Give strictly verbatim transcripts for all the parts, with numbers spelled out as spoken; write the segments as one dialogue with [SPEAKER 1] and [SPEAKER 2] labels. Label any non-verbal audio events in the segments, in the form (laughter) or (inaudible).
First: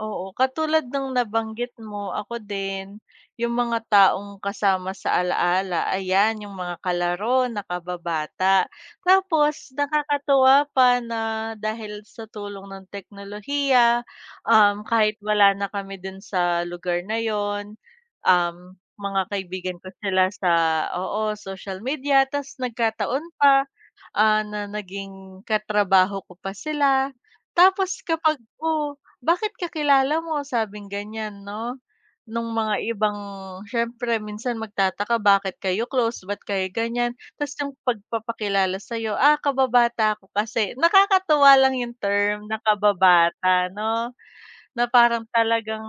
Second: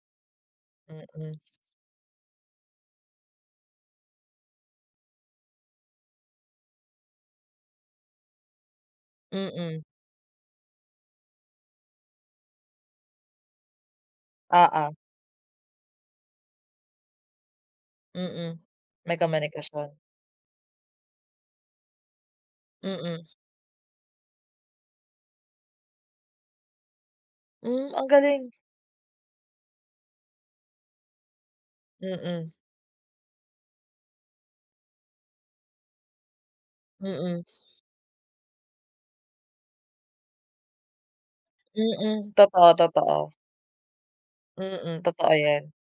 [SPEAKER 1] Oo, katulad nung
[SPEAKER 2] Mm.
[SPEAKER 1] nabanggit mo ako din, yung mga taong kasama sa alaala, ayan, yung mga kalaro na kababata. Tapos
[SPEAKER 2] Mm.
[SPEAKER 1] nakakatuwa pa na dahil sa tulong ng teknolohiya, um,
[SPEAKER 2] Oo.
[SPEAKER 1] kahit wala na kami dun sa lugar na yun, um,
[SPEAKER 2] Mm. May
[SPEAKER 1] mga kaibigan
[SPEAKER 2] komunikasyon?
[SPEAKER 1] ko sila sa oo, social media. Tas
[SPEAKER 2] Mm.
[SPEAKER 1] nagkataon pa, ah, na naging katrabaho ko pa sila.
[SPEAKER 2] Hmm,
[SPEAKER 1] Tapos
[SPEAKER 2] ang
[SPEAKER 1] kapag,
[SPEAKER 2] galing.
[SPEAKER 1] "Oh, bakit kakilala mo?" sabing ganyan, 'no, nung
[SPEAKER 2] Mm.
[SPEAKER 1] mga ibang syempre minsan magtataka, bakit kayo close, ba't kayo ganyan.
[SPEAKER 2] Mm.
[SPEAKER 1] Tas yung pagpapakilala sa'yo, "Ah, kababata ko kasi." Nakakatuwa lang yung
[SPEAKER 2] Mm,
[SPEAKER 1] term na
[SPEAKER 2] totoo, totoo.
[SPEAKER 1] kababata, 'no, na
[SPEAKER 2] Mm,
[SPEAKER 1] parang
[SPEAKER 2] totoo yan.
[SPEAKER 1] talagang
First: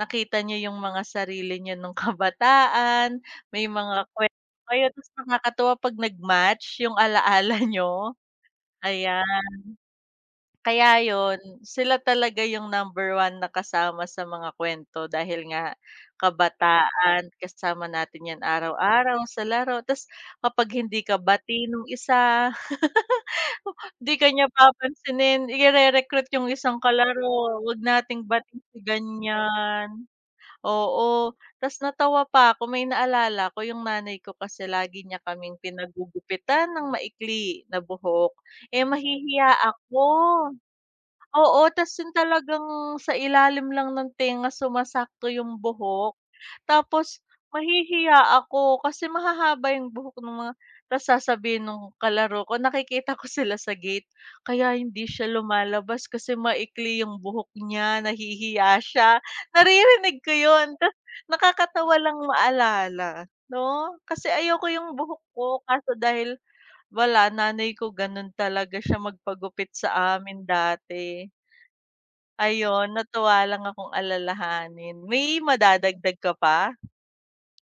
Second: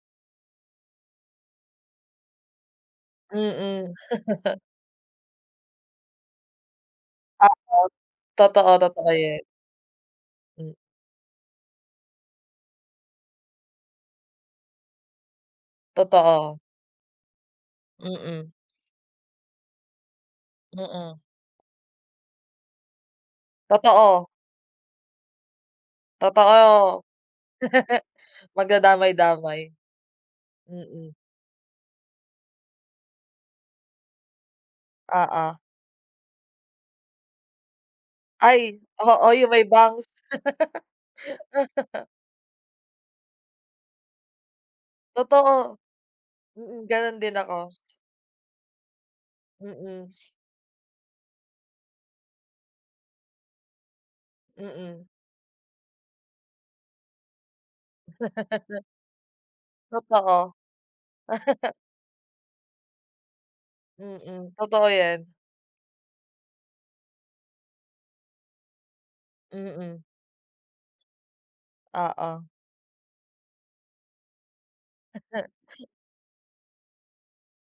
[SPEAKER 1] nakita niyo yung mga sarili nyo nung kabataan, may
[SPEAKER 2] Mm.
[SPEAKER 1] mga kwento
[SPEAKER 2] (laughs)
[SPEAKER 1] kayo. Tas nakakatuwa 'pag nag-match yung alaala
[SPEAKER 2] Oo,
[SPEAKER 1] niyo,
[SPEAKER 2] totoo, totoo
[SPEAKER 1] ayan.
[SPEAKER 2] yun. Hmm.
[SPEAKER 1] Kaya yun, sila talaga yung number one na kasama sa mga kwento dahil nga
[SPEAKER 2] Totoo.
[SPEAKER 1] kabataan. Kasama natin yan
[SPEAKER 2] Mm.
[SPEAKER 1] araw-araw sa laro. Tas kapag hindi ka
[SPEAKER 2] Mm.
[SPEAKER 1] bati nung isa (laughs) 'di
[SPEAKER 2] Totoo.
[SPEAKER 1] ka niya papansinin, ire-recruit yung isang
[SPEAKER 2] Totoo.
[SPEAKER 1] kalaro, "'Wag
[SPEAKER 2] (laughs)
[SPEAKER 1] nating bati si
[SPEAKER 2] Magdadamay-damay,
[SPEAKER 1] ganyan,"
[SPEAKER 2] mm.
[SPEAKER 1] oo. Tas natawa pa 'ko may naalala 'ko, yung nanay ko kasi lagi niya
[SPEAKER 2] Oo.
[SPEAKER 1] kaming pinagugupitan ng maikli na buhok,
[SPEAKER 2] Ay,
[SPEAKER 1] eh
[SPEAKER 2] oo,
[SPEAKER 1] mahihiya
[SPEAKER 2] yung may
[SPEAKER 1] ako.
[SPEAKER 2] bangs.
[SPEAKER 1] Oo, tas
[SPEAKER 2] (laughs)
[SPEAKER 1] yun talagang sa ilalim lang ng tenga sumasakto yung
[SPEAKER 2] Totoo.
[SPEAKER 1] buhok.
[SPEAKER 2] Mm, ganun
[SPEAKER 1] Tapos
[SPEAKER 2] din ako.
[SPEAKER 1] mahihiya ako kasi mahahaba yung
[SPEAKER 2] Mm.
[SPEAKER 1] buhok nung mga tas sasabihin ng kalaro ko nakikita ko sila sa gate, "Kaya
[SPEAKER 2] Mm.
[SPEAKER 1] hindi siya lumalabas kasi maikli yung buhok niya. Nahihiya
[SPEAKER 2] (laughs)
[SPEAKER 1] siya." Naririnig ko
[SPEAKER 2] Totoo.
[SPEAKER 1] yun ta
[SPEAKER 2] (laughs)
[SPEAKER 1] nakakatawa lang maalala, 'no? Kasi
[SPEAKER 2] Mm,
[SPEAKER 1] ayoko
[SPEAKER 2] totoo
[SPEAKER 1] yung buhok
[SPEAKER 2] yan.
[SPEAKER 1] ko kaso dahil wala nanay ko ganun talaga siya magpagupit
[SPEAKER 2] Mm.
[SPEAKER 1] sa amin dati.
[SPEAKER 2] Oo.
[SPEAKER 1] Ayon, natuwa lang akong alalahanin. May
[SPEAKER 2] (laughs)
[SPEAKER 1] madadagdag ka pa?